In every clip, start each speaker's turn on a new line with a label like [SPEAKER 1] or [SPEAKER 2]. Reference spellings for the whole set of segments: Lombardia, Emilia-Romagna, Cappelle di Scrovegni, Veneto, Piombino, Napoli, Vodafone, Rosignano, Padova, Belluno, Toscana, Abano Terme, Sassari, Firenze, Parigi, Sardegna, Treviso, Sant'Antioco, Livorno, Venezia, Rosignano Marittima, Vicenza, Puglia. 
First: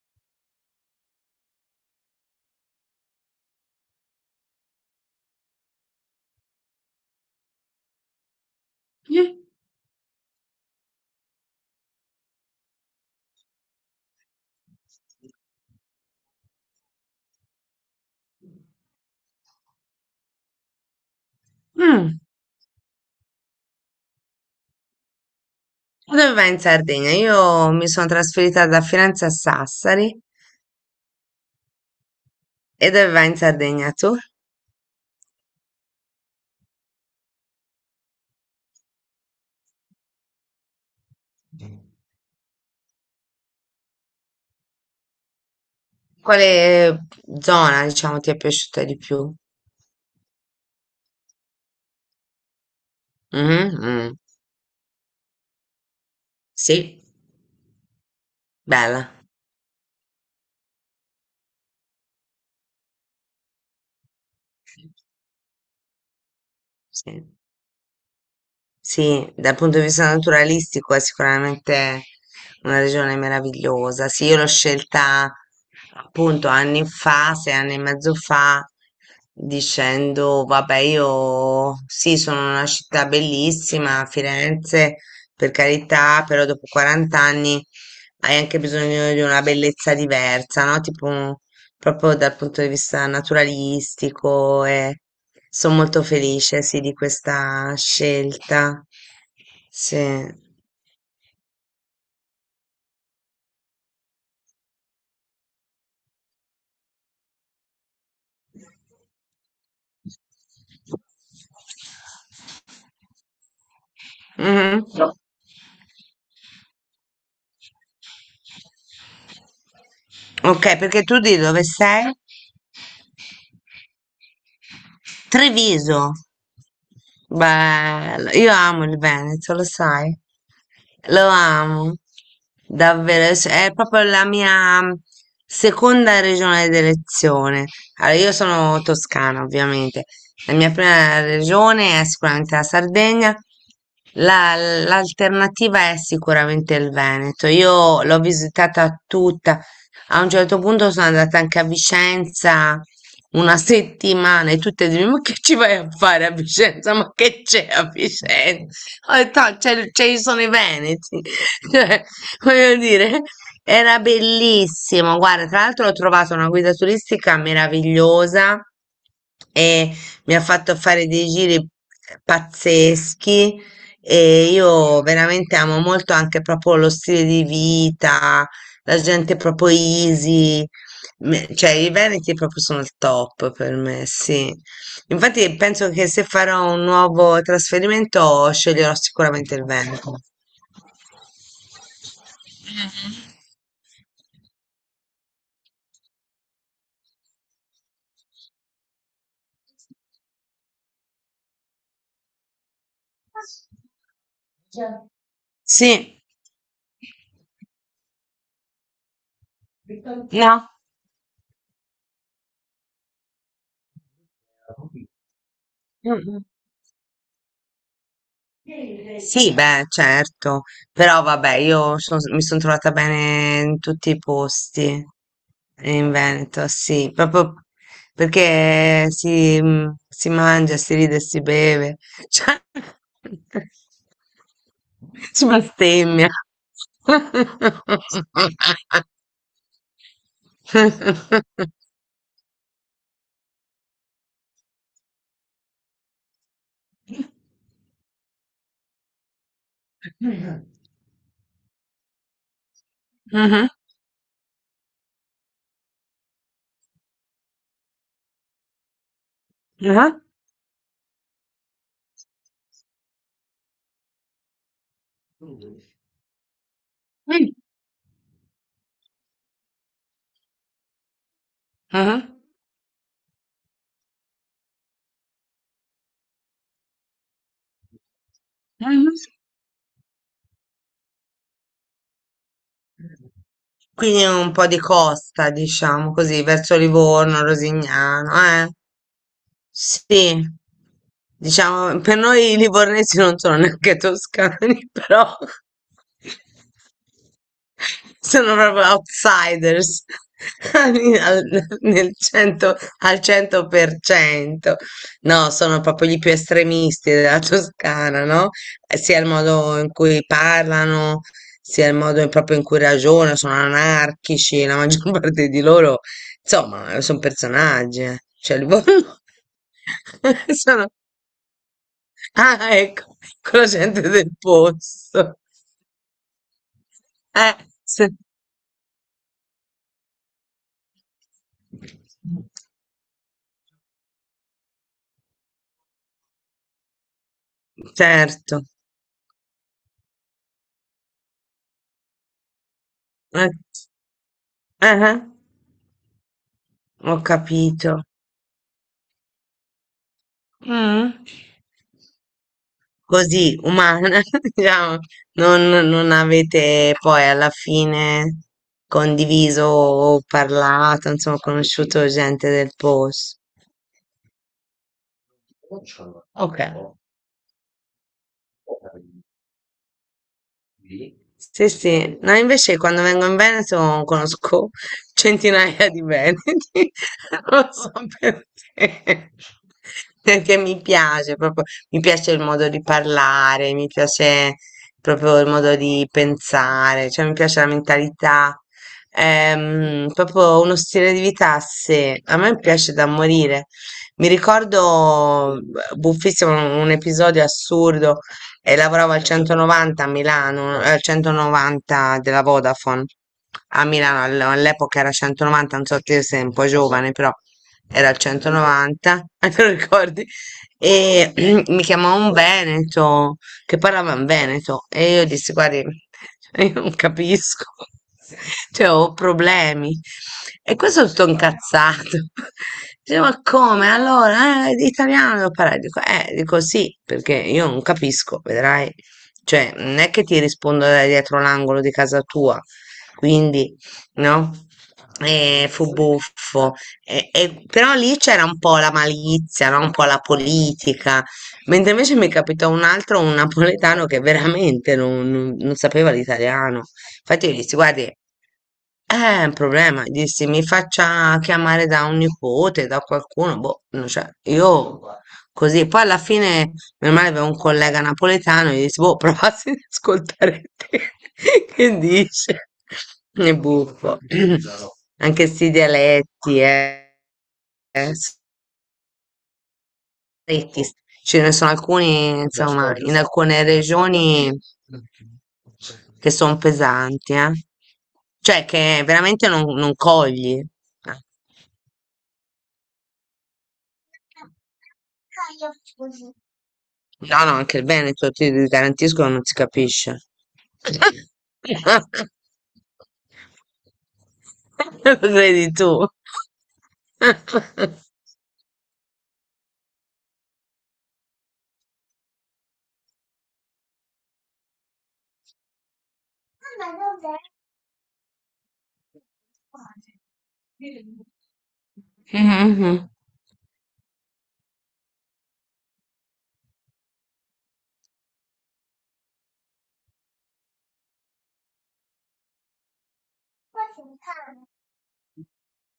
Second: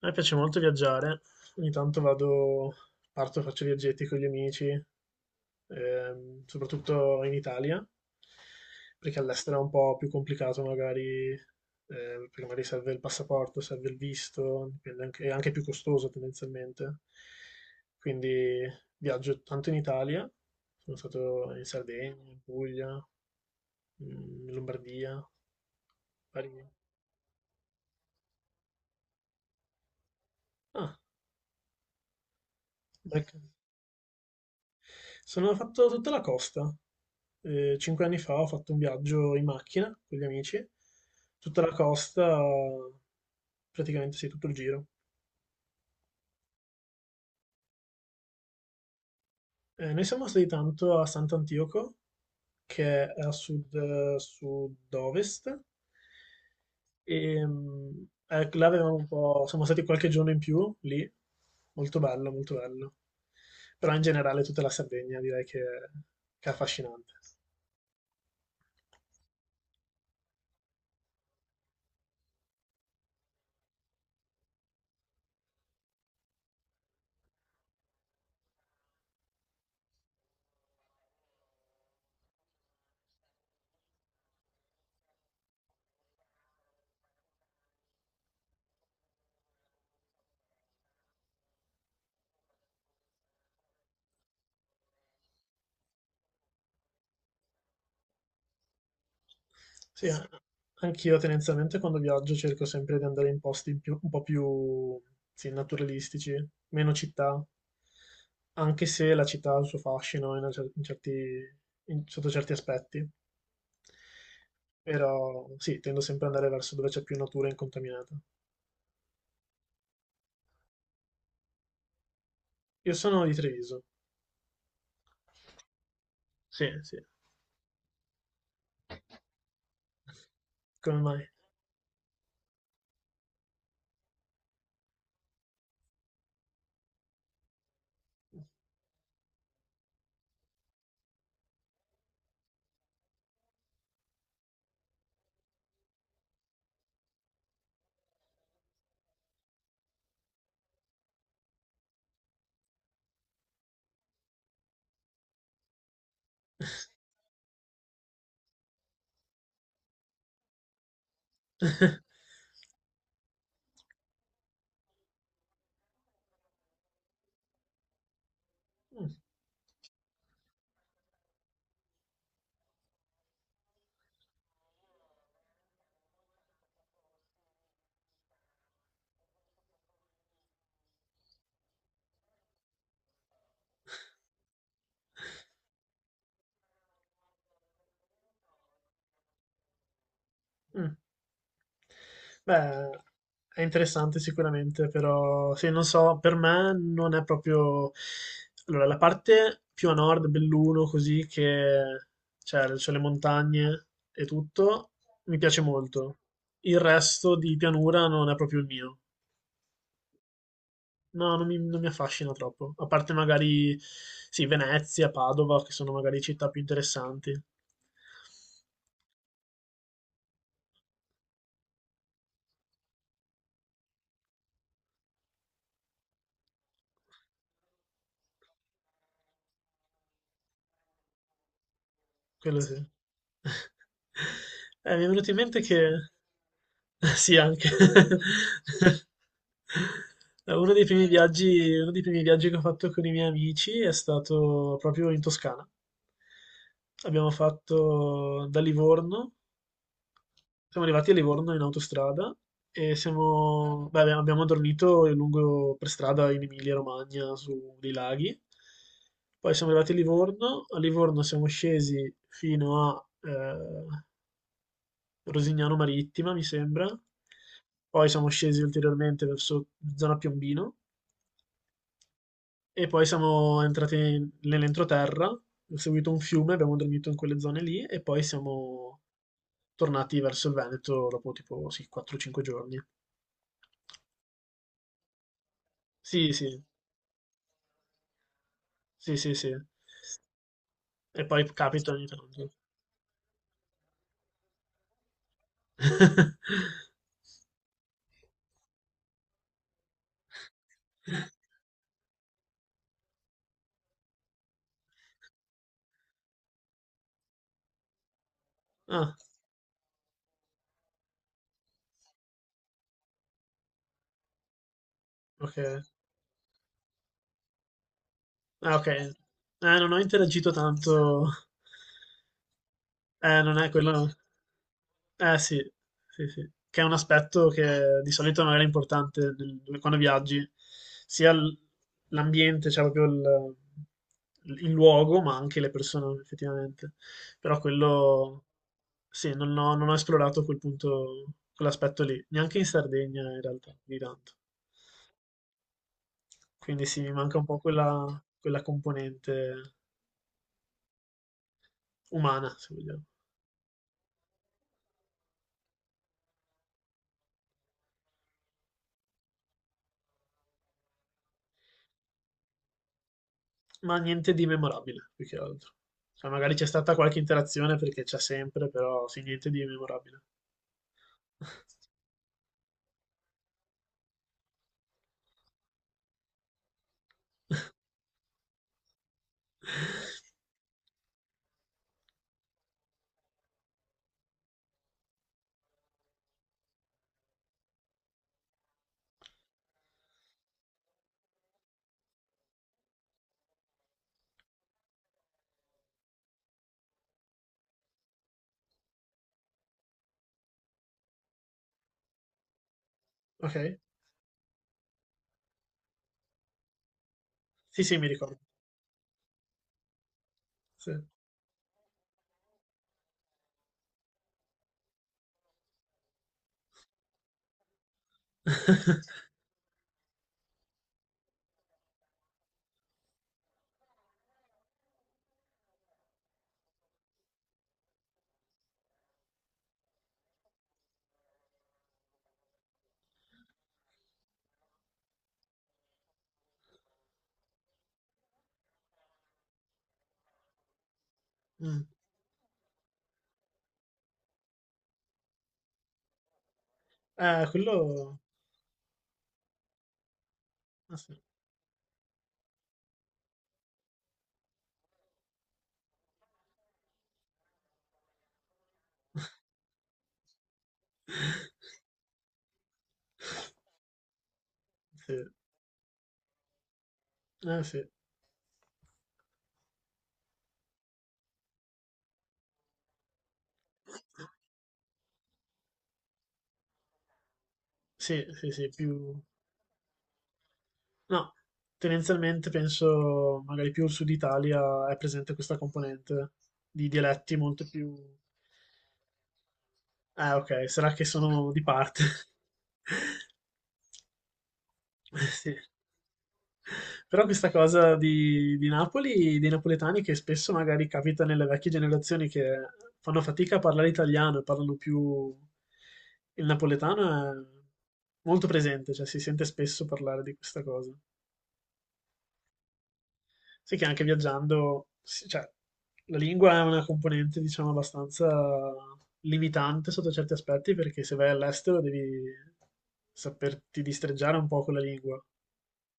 [SPEAKER 1] A me piace molto viaggiare, ogni tanto vado, parto, faccio viaggetti con gli amici, soprattutto in Italia, perché all'estero è un po' più complicato magari, perché magari serve il passaporto, serve il visto, è anche più costoso tendenzialmente. Quindi viaggio tanto in Italia, sono stato in
[SPEAKER 2] Mm.
[SPEAKER 1] Sardegna, in Puglia, in Lombardia,
[SPEAKER 2] Dove vai in
[SPEAKER 1] Parigi.
[SPEAKER 2] Sardegna? Io mi sono trasferita da Firenze a Sassari.
[SPEAKER 1] Ah,
[SPEAKER 2] E dove vai in
[SPEAKER 1] ecco.
[SPEAKER 2] Sardegna tu?
[SPEAKER 1] Sono fatto tutta la costa. 5 anni fa ho fatto un viaggio in macchina con gli amici, tutta la costa, praticamente sì, tutto il giro.
[SPEAKER 2] Quale zona, diciamo, ti è piaciuta di più?
[SPEAKER 1] Noi siamo stati tanto a Sant'Antioco, che è a
[SPEAKER 2] Mhm,
[SPEAKER 1] sud,
[SPEAKER 2] mm.
[SPEAKER 1] sud-ovest,
[SPEAKER 2] Sì,
[SPEAKER 1] e là avevamo un
[SPEAKER 2] bella.
[SPEAKER 1] po', siamo stati qualche giorno in più lì, molto bello, molto bello. Però in generale tutta la Sardegna direi che è affascinante.
[SPEAKER 2] Sì. Sì, dal punto di vista naturalistico è sicuramente una regione meravigliosa. Sì, io l'ho scelta appunto anni fa, 6 anni e mezzo fa, dicendo, vabbè, io sì, sono una città bellissima, Firenze, per carità, però dopo 40 anni hai anche bisogno di una bellezza diversa, no? Tipo proprio dal punto di vista naturalistico e sono molto felice, sì, di questa scelta. Sì.
[SPEAKER 1] Sì, a anch'io tendenzialmente quando viaggio cerco sempre di andare in posti in più un po' più, sì, naturalistici, meno città, anche se la città ha il suo fascino in una cer- in certi- in- sotto certi aspetti,
[SPEAKER 2] Mhm. No.
[SPEAKER 1] però sì, tendo sempre ad andare verso dove c'è più natura incontaminata.
[SPEAKER 2] Ok, perché tu di dove sei?
[SPEAKER 1] Io sono di Treviso.
[SPEAKER 2] Treviso.
[SPEAKER 1] Sì, sì.
[SPEAKER 2] Bello, io amo il Veneto, lo sai,
[SPEAKER 1] Come
[SPEAKER 2] lo
[SPEAKER 1] mai?
[SPEAKER 2] amo, davvero, cioè, è proprio la mia seconda regione d'elezione. Allora, io sono toscana, ovviamente, la mia prima regione è sicuramente la Sardegna, la- l'alternativa è sicuramente il Veneto. Io l'ho visitata tutta, a un certo punto sono andata anche a Vicenza una settimana e tutte dicono, ma che ci vai a fare a Vicenza? Ma che c'è a Vicenza? Ho detto, "Ah, ci sono i Veneti. Cioè, voglio dire, era bellissimo. Guarda, tra l'altro ho trovato una guida turistica meravigliosa
[SPEAKER 1] Mm,
[SPEAKER 2] e mi ha fatto fare dei giri pazzeschi e io veramente amo molto anche proprio lo stile di vita, la gente proprio easy. Cioè, i Veneti proprio sono il top per me, sì. Infatti penso che se farò un nuovo trasferimento sceglierò sicuramente il Veneto.
[SPEAKER 1] mm. Beh, è interessante sicuramente, però sì, non so, per me non è proprio... Allora, la parte più a nord, Belluno, così che c'è le montagne e tutto, mi piace
[SPEAKER 2] Sì,
[SPEAKER 1] molto. Il resto di pianura non è proprio il mio.
[SPEAKER 2] no.
[SPEAKER 1] No, non mi affascina troppo. A parte magari, sì, Venezia, Padova, che sono
[SPEAKER 2] Mm,
[SPEAKER 1] magari
[SPEAKER 2] mm.
[SPEAKER 1] città più interessanti.
[SPEAKER 2] Sì, beh, certo, però vabbè, mi sono trovata bene in tutti i posti in Veneto, sì, proprio perché si mangia, si ride, si beve,
[SPEAKER 1] Quello
[SPEAKER 2] cioè,
[SPEAKER 1] sì. Mi è venuto in
[SPEAKER 2] si
[SPEAKER 1] mente che...
[SPEAKER 2] bestemmia.
[SPEAKER 1] Sì, anche. Uno dei primi viaggi che ho fatto con i miei amici è stato proprio in Toscana. Abbiamo fatto da Livorno, siamo arrivati a Livorno in autostrada e
[SPEAKER 2] Mhm,
[SPEAKER 1] siamo, beh, abbiamo dormito lungo per strada in Emilia-Romagna su dei laghi. Poi siamo arrivati
[SPEAKER 2] mhm,
[SPEAKER 1] A Livorno siamo scesi fino a, Rosignano Marittima, mi sembra.
[SPEAKER 2] mhm,
[SPEAKER 1] Poi siamo scesi ulteriormente verso zona Piombino e poi siamo entrati nell'entroterra, ho seguito un fiume, abbiamo dormito in quelle zone lì e poi siamo
[SPEAKER 2] mhm.
[SPEAKER 1] tornati verso il Veneto dopo tipo sì, 4-5 giorni.
[SPEAKER 2] Quindi un po' di costa, diciamo
[SPEAKER 1] Sì,
[SPEAKER 2] così,
[SPEAKER 1] sì,
[SPEAKER 2] verso Livorno, Rosignano, eh?
[SPEAKER 1] sì, sì, sì.
[SPEAKER 2] Sì,
[SPEAKER 1] E poi capita
[SPEAKER 2] diciamo,
[SPEAKER 1] ogni
[SPEAKER 2] per
[SPEAKER 1] tanto.
[SPEAKER 2] noi i livornesi non sono neanche toscani, però sono proprio outsiders al, nel 100, al 100%. No, sono proprio gli più estremisti della Toscana, no?
[SPEAKER 1] Ah,
[SPEAKER 2] Sia il modo in cui parlano, sia il modo proprio in cui ragionano, sono anarchici, la maggior parte
[SPEAKER 1] ok.
[SPEAKER 2] di loro. Insomma, son personaggi, eh. Cioè, li
[SPEAKER 1] Ah, ok.
[SPEAKER 2] vogliono-
[SPEAKER 1] Non ho interagito
[SPEAKER 2] sono
[SPEAKER 1] tanto.
[SPEAKER 2] ah, ecco, ecco
[SPEAKER 1] Non
[SPEAKER 2] la
[SPEAKER 1] è quello.
[SPEAKER 2] gente
[SPEAKER 1] No.
[SPEAKER 2] del
[SPEAKER 1] Eh
[SPEAKER 2] posto.
[SPEAKER 1] sì, sì, sì. Che è un aspetto
[SPEAKER 2] Eh,
[SPEAKER 1] che di
[SPEAKER 2] se
[SPEAKER 1] solito non era importante quando viaggi, sia l- l'ambiente, cioè proprio il luogo, ma anche le persone effettivamente. Però quello,
[SPEAKER 2] certo.
[SPEAKER 1] sì, non ho esplorato quel punto, quell'aspetto lì, neanche in Sardegna in
[SPEAKER 2] Eh,
[SPEAKER 1] realtà, di tanto.
[SPEAKER 2] eh-eh,
[SPEAKER 1] Quindi sì, mi
[SPEAKER 2] ho
[SPEAKER 1] manca un po'
[SPEAKER 2] capito.
[SPEAKER 1] quella componente
[SPEAKER 2] Mh.
[SPEAKER 1] umana, se vogliamo.
[SPEAKER 2] Così, umana, diciamo, non avete poi alla fine condiviso o parlato, insomma, conosciuto gente del pos.
[SPEAKER 1] Ma niente di memorabile, più che altro. Cioè, magari c'è
[SPEAKER 2] Okay.
[SPEAKER 1] stata qualche interazione perché c'è sempre, però sì, niente di memorabile.
[SPEAKER 2] Sì, sì. No, invece quando vengo in Veneto conosco centinaia di veneti, lo so perché. Perché mi piace proprio, mi piace il modo di parlare, mi piace proprio il modo di pensare, cioè mi piace la mentalità, proprio uno stile di vita se a me piace da morire. Mi ricordo, buffissimo, un episodio assurdo e lavoravo al 190 a Milano, al 190 della Vodafone
[SPEAKER 1] Ok?
[SPEAKER 2] a Milano, all'epoca era 190, non so te sei un po' giovane, però
[SPEAKER 1] Sì, sì, mi
[SPEAKER 2] era il
[SPEAKER 1] ricordo.
[SPEAKER 2] 190, te lo ricordi?
[SPEAKER 1] Sì.
[SPEAKER 2] E mi chiamò un Veneto che parlava in veneto e io dissi, guardi, cioè, io non capisco, cioè ho problemi. E questo è tutto incazzato. Dice, ma come? Allora, italiano devo parlare. Dico sì, perché io non capisco, vedrai. Cioè, non è che ti rispondo da dietro l'angolo di casa tua, quindi, no? E fu buffo. Però lì c'era un po' la malizia, no? Un po' la politica.
[SPEAKER 1] Mm.
[SPEAKER 2] Mentre invece mi capitò un altro, un napoletano che veramente non sapeva l'italiano. Infatti, gli dissi: Guardi,
[SPEAKER 1] Quello...
[SPEAKER 2] è un problema. Gli dissi: Mi
[SPEAKER 1] Ah, sì,
[SPEAKER 2] faccia chiamare da un nipote, da qualcuno. Boh, non c'è. Io così. Poi alla fine, meno male, avevo un collega napoletano. Gli dissi: Boh, provassi ad ascoltare te. Che dice? È buffo.
[SPEAKER 1] sì.
[SPEAKER 2] Anche sti dialetti, eh.
[SPEAKER 1] Sì.
[SPEAKER 2] eh, stretti, ce ne sono alcuni, insomma, in alcune regioni che sono pesanti, eh.
[SPEAKER 1] Sì, sì,
[SPEAKER 2] Cioè
[SPEAKER 1] sì,
[SPEAKER 2] che
[SPEAKER 1] più...
[SPEAKER 2] veramente non cogli, eh.
[SPEAKER 1] No, tendenzialmente penso magari più il sud Italia è presente questa componente di dialetti
[SPEAKER 2] No, no,
[SPEAKER 1] molto
[SPEAKER 2] anche il
[SPEAKER 1] più...
[SPEAKER 2] Veneto, ti garantisco, non si capisce.
[SPEAKER 1] Ah, ok, sarà che sono di parte.
[SPEAKER 2] Lo
[SPEAKER 1] Sì.
[SPEAKER 2] credi tu?
[SPEAKER 1] Però questa cosa di Napoli, dei napoletani, che spesso magari capita nelle vecchie generazioni che fanno fatica a parlare italiano e parlano più il napoletano, è molto presente, cioè si sente spesso parlare di questa cosa.
[SPEAKER 2] Mhm.
[SPEAKER 1] Sì che anche viaggiando, sì, cioè, la lingua è una componente, diciamo, abbastanza limitante sotto certi aspetti, perché se vai all'estero devi saperti distreggiare un po' con la lingua,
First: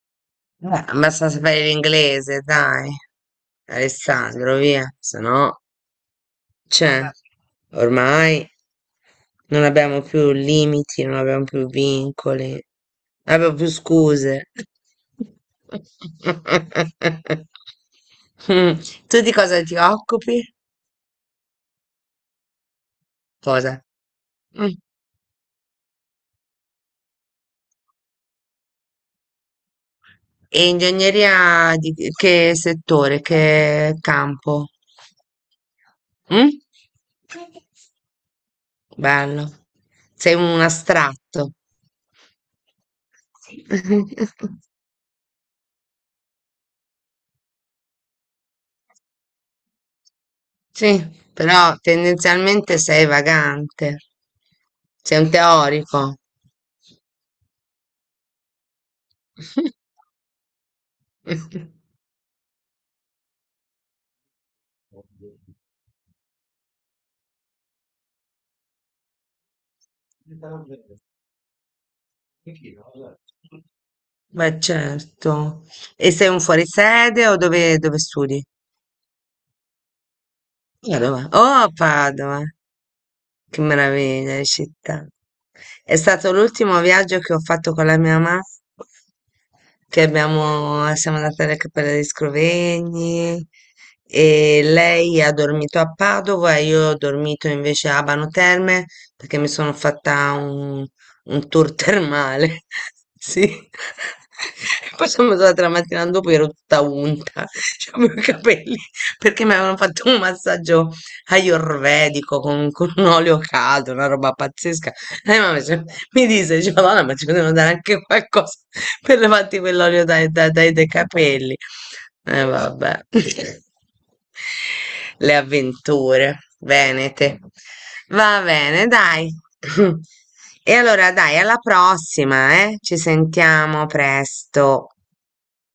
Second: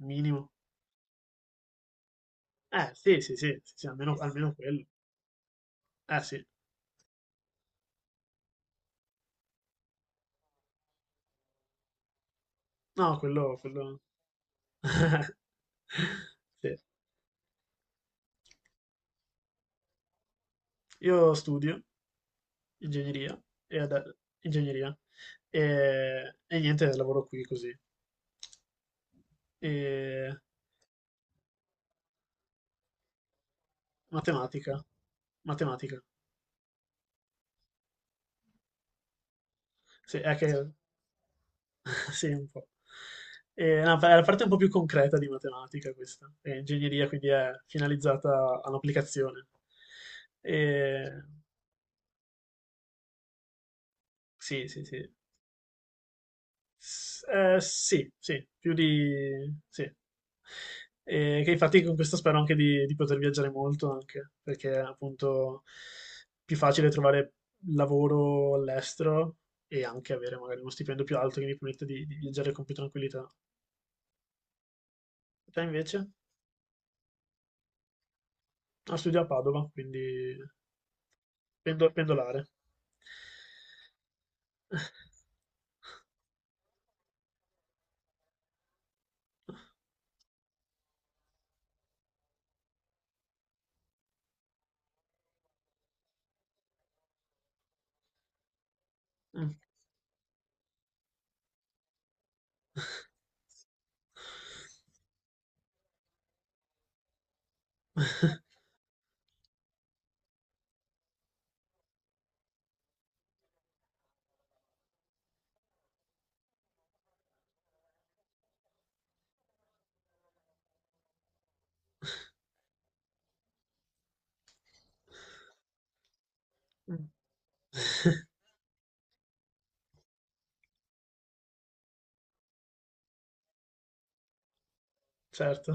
[SPEAKER 1] minimo.
[SPEAKER 2] Eh, basta sapere l'inglese, dai,
[SPEAKER 1] Sì, sì, sì, sì, sì, almeno, almeno
[SPEAKER 2] Alessandro,
[SPEAKER 1] quello.
[SPEAKER 2] via, se no,
[SPEAKER 1] Sì.
[SPEAKER 2] cioè, ormai non abbiamo più limiti, non abbiamo più vincoli,
[SPEAKER 1] No,
[SPEAKER 2] non abbiamo
[SPEAKER 1] quello,
[SPEAKER 2] più
[SPEAKER 1] quello...
[SPEAKER 2] scuse.
[SPEAKER 1] Sì.
[SPEAKER 2] Mm. Tu di cosa ti occupi?
[SPEAKER 1] Io studio ingegneria e,
[SPEAKER 2] Cosa?
[SPEAKER 1] ad-
[SPEAKER 2] Mm.
[SPEAKER 1] ingegneria, e niente, lavoro qui così. E
[SPEAKER 2] E ingegneria di che settore, che campo?
[SPEAKER 1] matematica, matematica,
[SPEAKER 2] Mm? Bello,
[SPEAKER 1] sì,
[SPEAKER 2] sei
[SPEAKER 1] è
[SPEAKER 2] un
[SPEAKER 1] che...
[SPEAKER 2] astratto.
[SPEAKER 1] Sì, un po'.
[SPEAKER 2] Sì.
[SPEAKER 1] E, no, è la parte un po' più concreta di matematica questa. E ingegneria quindi è finalizzata all'applicazione.
[SPEAKER 2] Sì,
[SPEAKER 1] E,
[SPEAKER 2] però tendenzialmente sei vagante,
[SPEAKER 1] sì, sì, sì.
[SPEAKER 2] sei un teorico.
[SPEAKER 1] S- sì, sì, più di... sì. E che infatti con questo spero anche di poter viaggiare molto, anche perché è appunto più facile trovare lavoro all'estero e anche avere magari uno stipendio più alto che mi permette di viaggiare con più tranquillità.
[SPEAKER 2] Beh,
[SPEAKER 1] Te
[SPEAKER 2] certo.
[SPEAKER 1] invece?
[SPEAKER 2] E sei un fuorisede o dove studi?
[SPEAKER 1] Ah, studio a Padova, quindi
[SPEAKER 2] A Padova. Oh, a Padova.
[SPEAKER 1] pendolare.
[SPEAKER 2] Che meraviglia di città. È stato l'ultimo viaggio che ho fatto con la mia mamma, che siamo andate alle Cappelle di Scrovegni e lei ha dormito a Padova e io ho dormito invece a Abano Terme perché mi
[SPEAKER 1] Mm.
[SPEAKER 2] sono fatta un tour termale. Sì. Poi sono andata la mattina dopo ero tutta unta, avevo i capelli perché mi avevano fatto un massaggio ayurvedico con un olio caldo, una roba pazzesca. E mamma dice, Madonna, ma ci potevano dare anche qualcosa per levarti quell'olio dai capelli. E vabbè. Le avventure
[SPEAKER 1] Mm.
[SPEAKER 2] venete. Va bene, dai. E allora dai, alla prossima, eh? Ci sentiamo presto.
[SPEAKER 1] Certo.